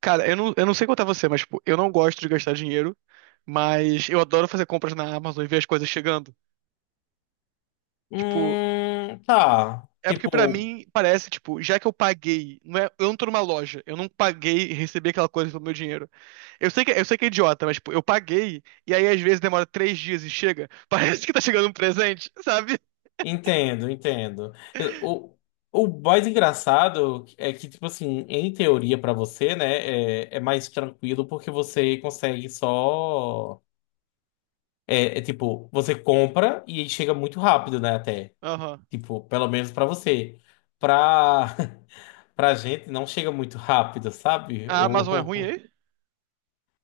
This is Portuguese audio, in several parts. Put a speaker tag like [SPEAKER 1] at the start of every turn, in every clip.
[SPEAKER 1] Cara, eu não sei quanto é você, mas, tipo, eu não gosto de gastar dinheiro, mas eu adoro fazer compras na Amazon e ver as coisas chegando. Tipo,
[SPEAKER 2] Tá.
[SPEAKER 1] é porque pra mim parece, tipo, já que eu paguei, não é, eu não tô numa loja, eu não paguei e recebi aquela coisa pelo meu dinheiro. Eu sei que é idiota, mas, tipo, eu paguei e aí às vezes demora 3 dias e chega. Parece que tá chegando um presente, sabe?
[SPEAKER 2] Entendo, entendo. Eu- O, o mais engraçado é que, tipo assim, em teoria pra você, né, é mais tranquilo porque você consegue só. É tipo, você compra e aí chega muito rápido, né, até.
[SPEAKER 1] Aham.
[SPEAKER 2] Tipo, pelo menos pra você. Pra, pra gente não chega muito rápido, sabe?
[SPEAKER 1] A Amazon é ruim aí?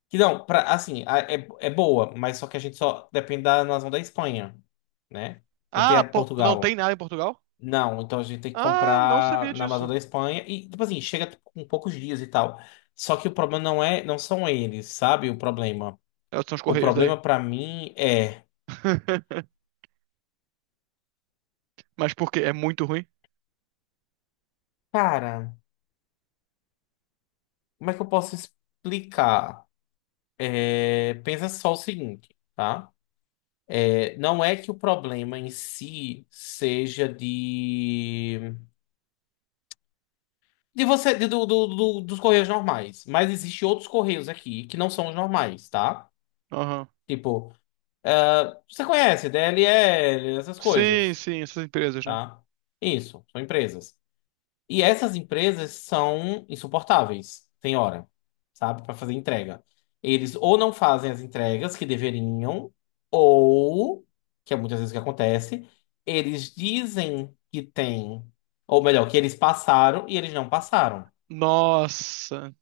[SPEAKER 2] Que não, pra, assim, é, é boa, mas só que a gente só depende da nação da Espanha, né? Não tem
[SPEAKER 1] Ah,
[SPEAKER 2] a
[SPEAKER 1] pô, não tem
[SPEAKER 2] Portugal.
[SPEAKER 1] nada em Portugal?
[SPEAKER 2] Não, então a gente tem que
[SPEAKER 1] Ah, não
[SPEAKER 2] comprar
[SPEAKER 1] sabia
[SPEAKER 2] na Amazon
[SPEAKER 1] disso.
[SPEAKER 2] da Espanha e, tipo assim, chega tipo, com poucos dias e tal. Só que o problema não é, não são eles, sabe? O problema.
[SPEAKER 1] É, são os
[SPEAKER 2] O
[SPEAKER 1] Correios daí.
[SPEAKER 2] problema pra mim é,
[SPEAKER 1] Mas por quê? É muito ruim?
[SPEAKER 2] cara, como é que eu posso explicar? É, pensa só o seguinte, tá? É, não é que o problema em si seja de você, dos correios normais. Mas existem outros correios aqui que não são os normais, tá?
[SPEAKER 1] Aham.
[SPEAKER 2] Tipo, ah, você conhece DLL, essas
[SPEAKER 1] Sim,
[SPEAKER 2] coisas,
[SPEAKER 1] sim, essas empresas, né?
[SPEAKER 2] tá? Isso, são empresas. E essas empresas são insuportáveis, tem hora, sabe? Para fazer entrega. Eles ou não fazem as entregas que deveriam, ou, que é muitas vezes o que acontece, eles dizem que tem, ou melhor, que eles passaram e eles não passaram.
[SPEAKER 1] Nossa.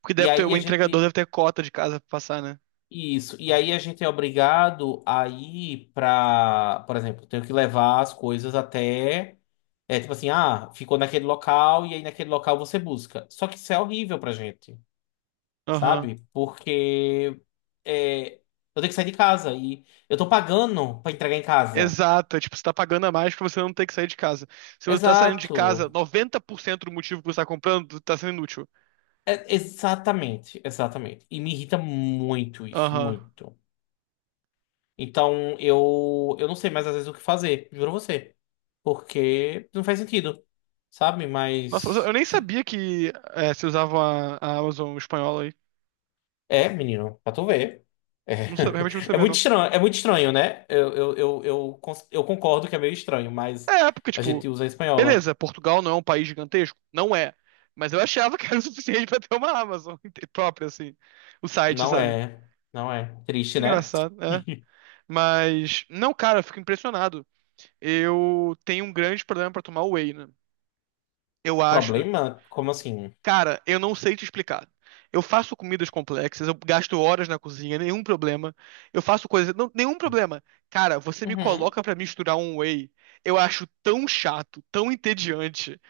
[SPEAKER 1] Porque
[SPEAKER 2] E
[SPEAKER 1] deve ter,
[SPEAKER 2] aí
[SPEAKER 1] o
[SPEAKER 2] a
[SPEAKER 1] entregador
[SPEAKER 2] gente
[SPEAKER 1] deve ter cota de casa pra passar, né?
[SPEAKER 2] Isso. E aí a gente é obrigado a ir pra, por exemplo, tenho que levar as coisas até. É tipo assim, ah, ficou naquele local e aí naquele local você busca. Só que isso é horrível pra gente,
[SPEAKER 1] Aham.
[SPEAKER 2] sabe? Porque é, eu tenho que sair de casa e eu tô pagando pra entregar em casa.
[SPEAKER 1] Exato. É tipo, você tá pagando a mais pra você não ter que sair de casa. Se você tá saindo de casa,
[SPEAKER 2] Exato.
[SPEAKER 1] 90% do motivo que você tá comprando tá sendo inútil.
[SPEAKER 2] Exatamente, exatamente. E me irrita muito isso,
[SPEAKER 1] Aham.
[SPEAKER 2] muito. Então eu não sei mais às vezes o que fazer, juro a você. Porque não faz sentido, sabe?
[SPEAKER 1] Nossa, mas eu
[SPEAKER 2] Mas.
[SPEAKER 1] nem sabia que é, se usava a Amazon espanhola aí.
[SPEAKER 2] É, menino, pra tu ver.
[SPEAKER 1] Não sabia, realmente não
[SPEAKER 2] É,
[SPEAKER 1] sabia, não.
[SPEAKER 2] é muito estranho, né? Eu concordo que é meio estranho, mas
[SPEAKER 1] É, porque,
[SPEAKER 2] a
[SPEAKER 1] tipo,
[SPEAKER 2] gente usa a espanhola.
[SPEAKER 1] beleza, Portugal não é um país gigantesco? Não é. Mas eu achava que era o suficiente pra ter uma Amazon própria, assim. O site,
[SPEAKER 2] Não
[SPEAKER 1] sabe?
[SPEAKER 2] é. Não é. Triste, né?
[SPEAKER 1] Engraçado, é. Mas, não, cara, eu fico impressionado. Eu tenho um grande problema pra tomar whey, né? Eu acho.
[SPEAKER 2] Problema? Como assim?
[SPEAKER 1] Cara, eu não sei te explicar. Eu faço comidas complexas, eu gasto horas na cozinha, nenhum problema. Eu faço coisas. Não, nenhum problema. Cara, você me
[SPEAKER 2] Uhum.
[SPEAKER 1] coloca pra misturar um whey. Eu acho tão chato, tão entediante.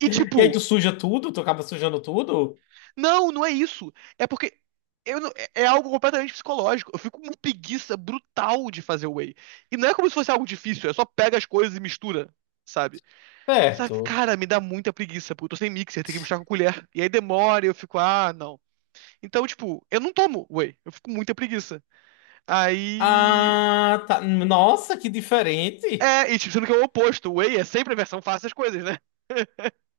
[SPEAKER 1] E
[SPEAKER 2] E
[SPEAKER 1] tipo,
[SPEAKER 2] aí tu suja tudo? Tu acaba sujando tudo?
[SPEAKER 1] não, não é isso. É porque. Eu não- é é algo completamente psicológico. Eu fico com uma preguiça brutal de fazer whey. E não é como se fosse algo difícil, é só pega as coisas e mistura, sabe? Só que,
[SPEAKER 2] Certo.
[SPEAKER 1] cara, me dá muita preguiça, porque eu tô sem mixer, tem que buscar com colher. E aí demora e eu fico, ah, não. Então, tipo, eu não tomo whey, eu fico com muita preguiça. Aí.
[SPEAKER 2] Ah, tá. Nossa, que diferente.
[SPEAKER 1] É, e tipo, sendo que é o oposto, whey é sempre a versão fácil das coisas, né?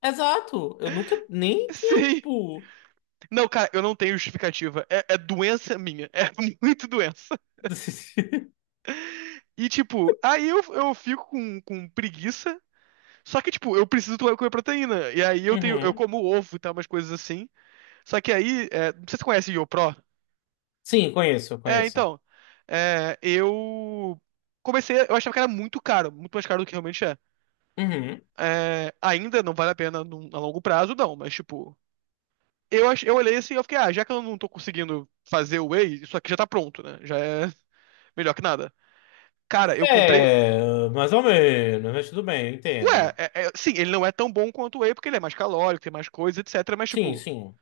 [SPEAKER 2] Exato. Eu nunca nem tinha,
[SPEAKER 1] Sim.
[SPEAKER 2] tipo.
[SPEAKER 1] Não, cara, eu não tenho justificativa. É, é doença minha. É muito doença. E, tipo, aí eu fico com preguiça. Só que, tipo, eu preciso tomar- comer proteína. E aí eu tenho, eu
[SPEAKER 2] Uhum.
[SPEAKER 1] como ovo e tal, umas coisas assim. Só que aí, é, não sei se você conhece o YoPro.
[SPEAKER 2] Sim, conheço,
[SPEAKER 1] É,
[SPEAKER 2] conheço.
[SPEAKER 1] então. Eu comecei, eu achava que era muito caro, muito mais caro do que realmente é.
[SPEAKER 2] Uhum.
[SPEAKER 1] É, ainda não vale a pena num- a longo prazo, não, mas tipo, eu, ach- eu olhei assim e eu fiquei, ah, já que eu não tô conseguindo fazer o Whey, isso aqui já tá pronto, né? Já é melhor que nada. Cara, eu comprei.
[SPEAKER 2] É, mais ou menos, mas tudo bem, eu
[SPEAKER 1] Ué,
[SPEAKER 2] entendo.
[SPEAKER 1] é- é- sim, ele não é tão bom quanto o Whey, porque ele é mais calórico, tem mais coisa, etc. Mas,
[SPEAKER 2] Sim,
[SPEAKER 1] tipo,
[SPEAKER 2] sim.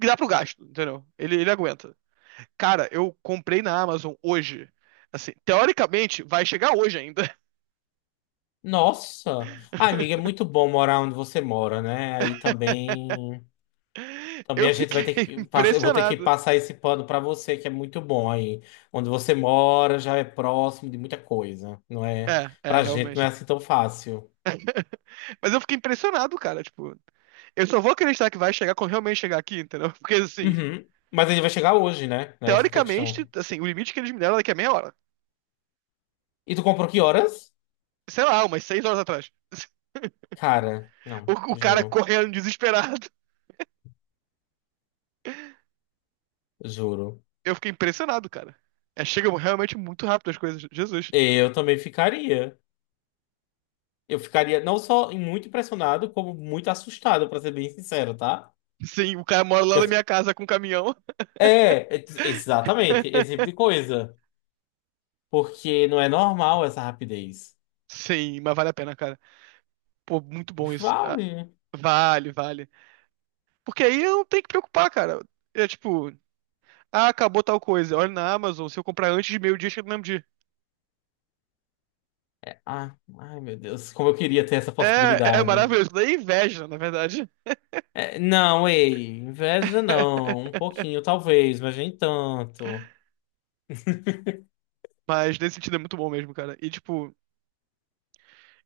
[SPEAKER 1] dá pro gasto, entendeu? Ele aguenta. Cara, eu comprei na Amazon hoje. Assim, teoricamente, vai chegar hoje ainda.
[SPEAKER 2] Nossa. Ah, amiga, é muito bom morar onde você mora, né? Aí também. Também
[SPEAKER 1] Eu
[SPEAKER 2] a gente vai
[SPEAKER 1] fiquei
[SPEAKER 2] ter que passar, eu vou ter que
[SPEAKER 1] impressionado.
[SPEAKER 2] passar esse pano pra você, que é muito bom aí. Onde você mora já é próximo de muita coisa, não é?
[SPEAKER 1] É, é,
[SPEAKER 2] Pra gente não é
[SPEAKER 1] realmente.
[SPEAKER 2] assim tão fácil.
[SPEAKER 1] Mas eu fiquei impressionado, cara. Tipo, eu só vou acreditar que vai chegar quando realmente chegar aqui, entendeu? Porque, assim,
[SPEAKER 2] Uhum. Mas ele vai chegar hoje, né? É essa que é a
[SPEAKER 1] teoricamente,
[SPEAKER 2] questão.
[SPEAKER 1] assim, o limite que eles me deram é daqui a meia hora.
[SPEAKER 2] E tu comprou que horas?
[SPEAKER 1] Sei lá, umas 6 horas atrás.
[SPEAKER 2] Cara,
[SPEAKER 1] O,
[SPEAKER 2] não,
[SPEAKER 1] o cara
[SPEAKER 2] juro,
[SPEAKER 1] correndo desesperado.
[SPEAKER 2] juro.
[SPEAKER 1] Eu fiquei impressionado, cara. É, chega realmente muito rápido as coisas. Jesus.
[SPEAKER 2] Eu também ficaria. Eu ficaria não só muito impressionado, como muito assustado, pra ser bem sincero, tá?
[SPEAKER 1] Sim, o cara mora lá
[SPEAKER 2] Que
[SPEAKER 1] na
[SPEAKER 2] as-
[SPEAKER 1] minha casa com um caminhão.
[SPEAKER 2] É, é, exatamente, esse tipo de coisa. Porque não é normal essa rapidez.
[SPEAKER 1] Sim, mas vale a pena, cara. Pô, muito bom isso. Ah,
[SPEAKER 2] Vale.
[SPEAKER 1] vale, vale. Porque aí eu não tenho que preocupar, cara. É tipo, ah, acabou tal coisa. Olha na Amazon, se eu comprar antes de meio-dia, chega no mesmo dia.
[SPEAKER 2] Ah, ai, meu Deus, como eu queria ter essa
[SPEAKER 1] É
[SPEAKER 2] possibilidade.
[SPEAKER 1] maravilhoso. Daí é inveja, na verdade.
[SPEAKER 2] É, não, ei, inveja não. Um pouquinho, talvez, mas nem tanto.
[SPEAKER 1] Mas nesse sentido é muito bom mesmo, cara. E tipo,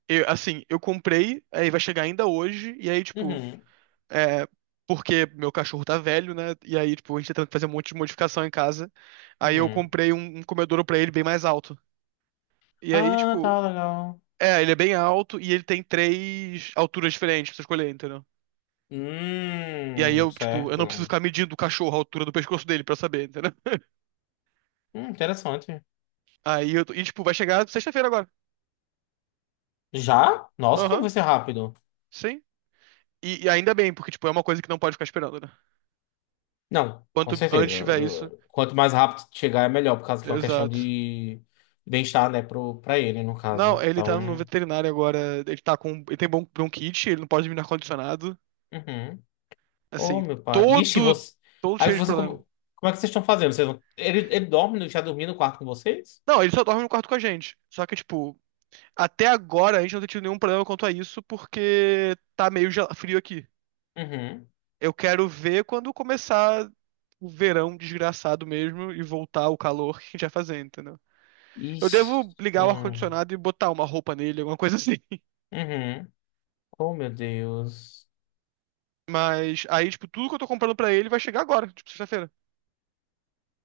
[SPEAKER 1] assim, eu comprei, aí vai chegar ainda hoje, e aí, tipo,
[SPEAKER 2] Uhum.
[SPEAKER 1] é. Porque meu cachorro tá velho, né? E aí, tipo, a gente tá tentando fazer um monte de modificação em casa. Aí eu
[SPEAKER 2] Uhum.
[SPEAKER 1] comprei um comedouro pra ele bem mais alto. E aí,
[SPEAKER 2] Ah, tá
[SPEAKER 1] tipo,
[SPEAKER 2] legal.
[SPEAKER 1] é, ele é bem alto e ele tem 3 alturas diferentes pra você escolher, entendeu? E aí eu, tipo, eu não preciso
[SPEAKER 2] Certo.
[SPEAKER 1] ficar medindo o cachorro a altura do pescoço dele pra saber, entendeu?
[SPEAKER 2] Interessante.
[SPEAKER 1] Aí eu. E, tipo, vai chegar sexta-feira agora.
[SPEAKER 2] Já? Nossa, como
[SPEAKER 1] Aham,
[SPEAKER 2] vai ser rápido.
[SPEAKER 1] sim. E ainda bem, porque, tipo, é uma coisa que não pode ficar esperando, né?
[SPEAKER 2] Não, com
[SPEAKER 1] Quanto antes
[SPEAKER 2] certeza.
[SPEAKER 1] tiver isso.
[SPEAKER 2] Quanto mais rápido chegar, é melhor, por causa que é uma questão
[SPEAKER 1] Exato.
[SPEAKER 2] de bem-estar, né, pra ele, no caso.
[SPEAKER 1] Não, ele
[SPEAKER 2] Então,
[SPEAKER 1] tá no veterinário agora. Ele tá com. Ele tem bronquite, ele não pode dormir no ar-condicionado.
[SPEAKER 2] uhum. Oh,
[SPEAKER 1] Assim,
[SPEAKER 2] meu pai. Ixi,
[SPEAKER 1] todo.
[SPEAKER 2] você...
[SPEAKER 1] Todo
[SPEAKER 2] Aí
[SPEAKER 1] cheio de
[SPEAKER 2] você,
[SPEAKER 1] problema.
[SPEAKER 2] como... Como é que vocês estão fazendo? Ele dorme, já dormiu no quarto com vocês?
[SPEAKER 1] Não, ele só dorme no quarto com a gente. Só que, tipo, até agora a gente não tem tido nenhum problema quanto a isso, porque tá meio frio aqui.
[SPEAKER 2] Uhum.
[SPEAKER 1] Eu quero ver quando começar o verão desgraçado mesmo e voltar o calor que a gente vai fazer, entendeu? Eu
[SPEAKER 2] Ixi.
[SPEAKER 1] devo ligar o
[SPEAKER 2] Hum.
[SPEAKER 1] ar-condicionado e botar uma roupa nele, alguma coisa assim.
[SPEAKER 2] Uhum. Oh, meu Deus.
[SPEAKER 1] Mas aí, tipo, tudo que eu tô comprando pra ele vai chegar agora, tipo, sexta-feira.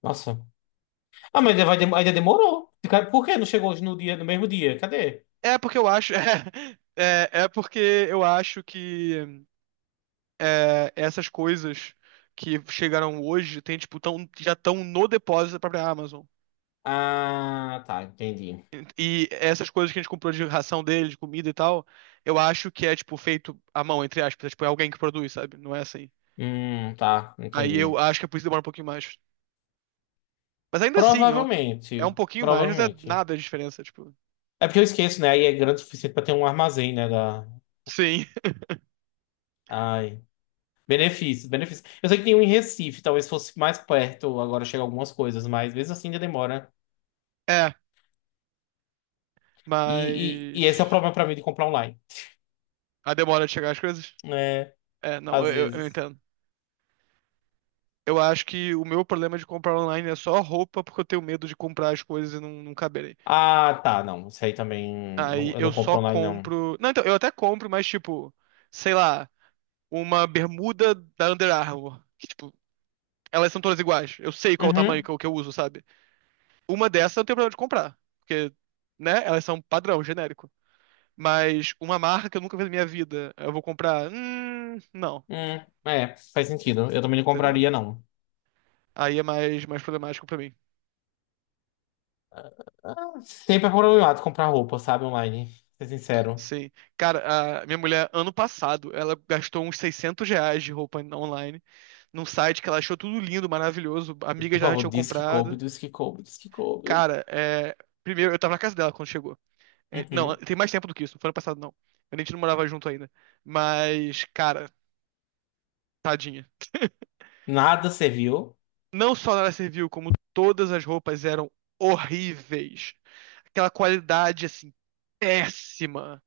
[SPEAKER 2] Nossa. Ah, mas ainda, ainda demorou. Por que não chegou hoje no dia, no mesmo dia? Cadê?
[SPEAKER 1] É porque eu acho. É porque eu acho que essas coisas que chegaram hoje tem, tipo, tão, já estão no depósito da própria Amazon.
[SPEAKER 2] Ah, tá, entendi.
[SPEAKER 1] E essas coisas que a gente comprou de ração dele, de comida e tal, eu acho que é, tipo, feito à mão, entre aspas. É, tipo, é alguém que produz, sabe? Não é assim.
[SPEAKER 2] Tá,
[SPEAKER 1] Aí eu
[SPEAKER 2] entendi.
[SPEAKER 1] acho que é por isso que demora um pouquinho mais. Mas ainda assim, é um
[SPEAKER 2] Provavelmente,
[SPEAKER 1] pouquinho mais, mas é
[SPEAKER 2] provavelmente.
[SPEAKER 1] nada de diferença, tipo.
[SPEAKER 2] É porque eu esqueço, né? Aí é grande o suficiente pra ter um armazém, né? Da...
[SPEAKER 1] Sim,
[SPEAKER 2] Ai. Benefícios, benefícios. Eu sei que tem um em Recife, talvez fosse mais perto, agora chega algumas coisas, mas mesmo assim ainda demora.
[SPEAKER 1] é.
[SPEAKER 2] E, e,
[SPEAKER 1] Mas.
[SPEAKER 2] e esse é o problema pra mim de comprar online.
[SPEAKER 1] A demora de chegar as coisas?
[SPEAKER 2] É,
[SPEAKER 1] É, não,
[SPEAKER 2] às
[SPEAKER 1] eu
[SPEAKER 2] vezes.
[SPEAKER 1] entendo. Eu acho que o meu problema de comprar online é só roupa, porque eu tenho medo de comprar as coisas e não caberem.
[SPEAKER 2] Ah, tá, não. Isso aí também.
[SPEAKER 1] Aí
[SPEAKER 2] Eu
[SPEAKER 1] eu
[SPEAKER 2] não
[SPEAKER 1] só
[SPEAKER 2] compro online, não.
[SPEAKER 1] compro. Não, então, eu até compro, mas tipo, sei lá, uma bermuda da Under Armour. Que, tipo, elas são todas iguais. Eu sei qual o tamanho
[SPEAKER 2] Uhum.
[SPEAKER 1] que eu uso, sabe? Uma dessas eu tenho problema de comprar. Porque, né? Elas são padrão, genérico. Mas uma marca que eu nunca vi na minha vida, eu vou comprar. Não,
[SPEAKER 2] Hum, é, faz sentido. Eu também não
[SPEAKER 1] entendeu?
[SPEAKER 2] compraria, não.
[SPEAKER 1] Aí é mais problemático pra mim.
[SPEAKER 2] Ah, sempre é problemático comprar roupa, sabe, online. Ser sincero.
[SPEAKER 1] Sim. Cara, a minha mulher, ano passado, ela gastou uns R$ 600 de roupa online, num site que ela achou tudo lindo, maravilhoso, amigas
[SPEAKER 2] Por
[SPEAKER 1] já
[SPEAKER 2] favor,
[SPEAKER 1] tinham
[SPEAKER 2] diz que coube,
[SPEAKER 1] comprado.
[SPEAKER 2] diz que coube, diz que coube.
[SPEAKER 1] Cara, é... primeiro, eu tava na casa dela quando chegou. É, não,
[SPEAKER 2] Uhum.
[SPEAKER 1] tem mais tempo do que isso, não foi ano passado, não. A gente não morava junto ainda. Mas, cara, tadinha.
[SPEAKER 2] Nada serviu.
[SPEAKER 1] Não só ela serviu, como todas as roupas eram horríveis. Aquela qualidade, assim, péssima.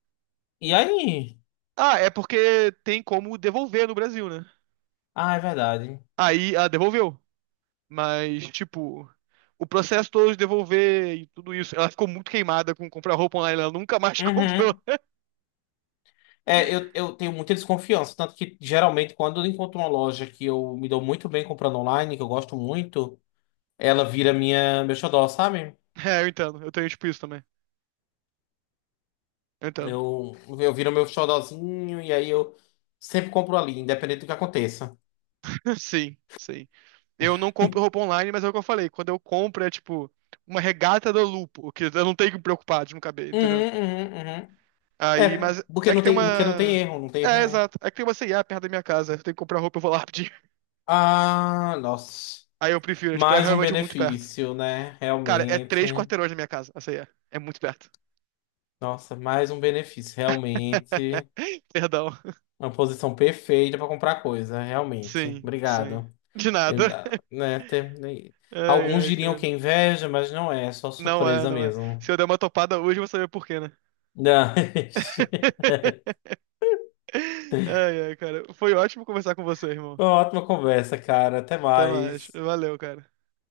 [SPEAKER 2] E aí?
[SPEAKER 1] Ah, é porque tem como devolver no Brasil, né?
[SPEAKER 2] Ah, é verdade.
[SPEAKER 1] Aí ela devolveu. Mas, tipo, o processo todo de devolver e tudo isso. Ela ficou muito queimada com comprar roupa online, ela nunca mais comprou.
[SPEAKER 2] Uhum. É, eu tenho muita desconfiança. Tanto que, geralmente, quando eu encontro uma loja que eu me dou muito bem comprando online, que eu gosto muito, ela vira meu xodó, sabe?
[SPEAKER 1] É, eu entendo. Eu tenho, tipo, isso também. Eu entendo.
[SPEAKER 2] Eu, eu viro meu xodózinho e aí eu sempre compro ali, independente do que aconteça.
[SPEAKER 1] Sim, sim. Eu não compro roupa online, mas é o que eu falei. Quando eu compro é tipo uma regata da Lupo, que eu não tenho que me preocupar de não caber, entendeu?
[SPEAKER 2] Uhum, uhum, uhum.
[SPEAKER 1] Aí,
[SPEAKER 2] É,
[SPEAKER 1] mas é que tem
[SPEAKER 2] porque não tem
[SPEAKER 1] uma.
[SPEAKER 2] erro, não tem erro
[SPEAKER 1] É,
[SPEAKER 2] nenhum.
[SPEAKER 1] exato. É que tem uma C&A perto da minha casa. Eu tenho que comprar roupa, eu vou lá pedir.
[SPEAKER 2] Ah, nossa.
[SPEAKER 1] Aí eu prefiro, é, tipo, é
[SPEAKER 2] Mais um
[SPEAKER 1] realmente muito perto.
[SPEAKER 2] benefício, né?
[SPEAKER 1] Cara, é
[SPEAKER 2] Realmente.
[SPEAKER 1] 3 quarteirões da minha casa, a C&A. É muito perto.
[SPEAKER 2] Nossa, mais um benefício, realmente.
[SPEAKER 1] Perdão.
[SPEAKER 2] Uma posição perfeita para comprar coisa, realmente.
[SPEAKER 1] Sim, sim.
[SPEAKER 2] Obrigado.
[SPEAKER 1] De
[SPEAKER 2] Eu,
[SPEAKER 1] nada.
[SPEAKER 2] ah, né, tem- né,
[SPEAKER 1] Ai,
[SPEAKER 2] Alguns
[SPEAKER 1] ai,
[SPEAKER 2] diriam que
[SPEAKER 1] cara.
[SPEAKER 2] é inveja, mas não é, é só
[SPEAKER 1] Não é,
[SPEAKER 2] surpresa
[SPEAKER 1] não é.
[SPEAKER 2] mesmo.
[SPEAKER 1] Se eu der uma topada hoje, eu vou saber por quê, né?
[SPEAKER 2] Não.
[SPEAKER 1] Ai, ai, cara. Foi ótimo conversar com você, irmão.
[SPEAKER 2] Ótima conversa, cara. Até
[SPEAKER 1] Até mais.
[SPEAKER 2] mais.
[SPEAKER 1] Valeu, cara.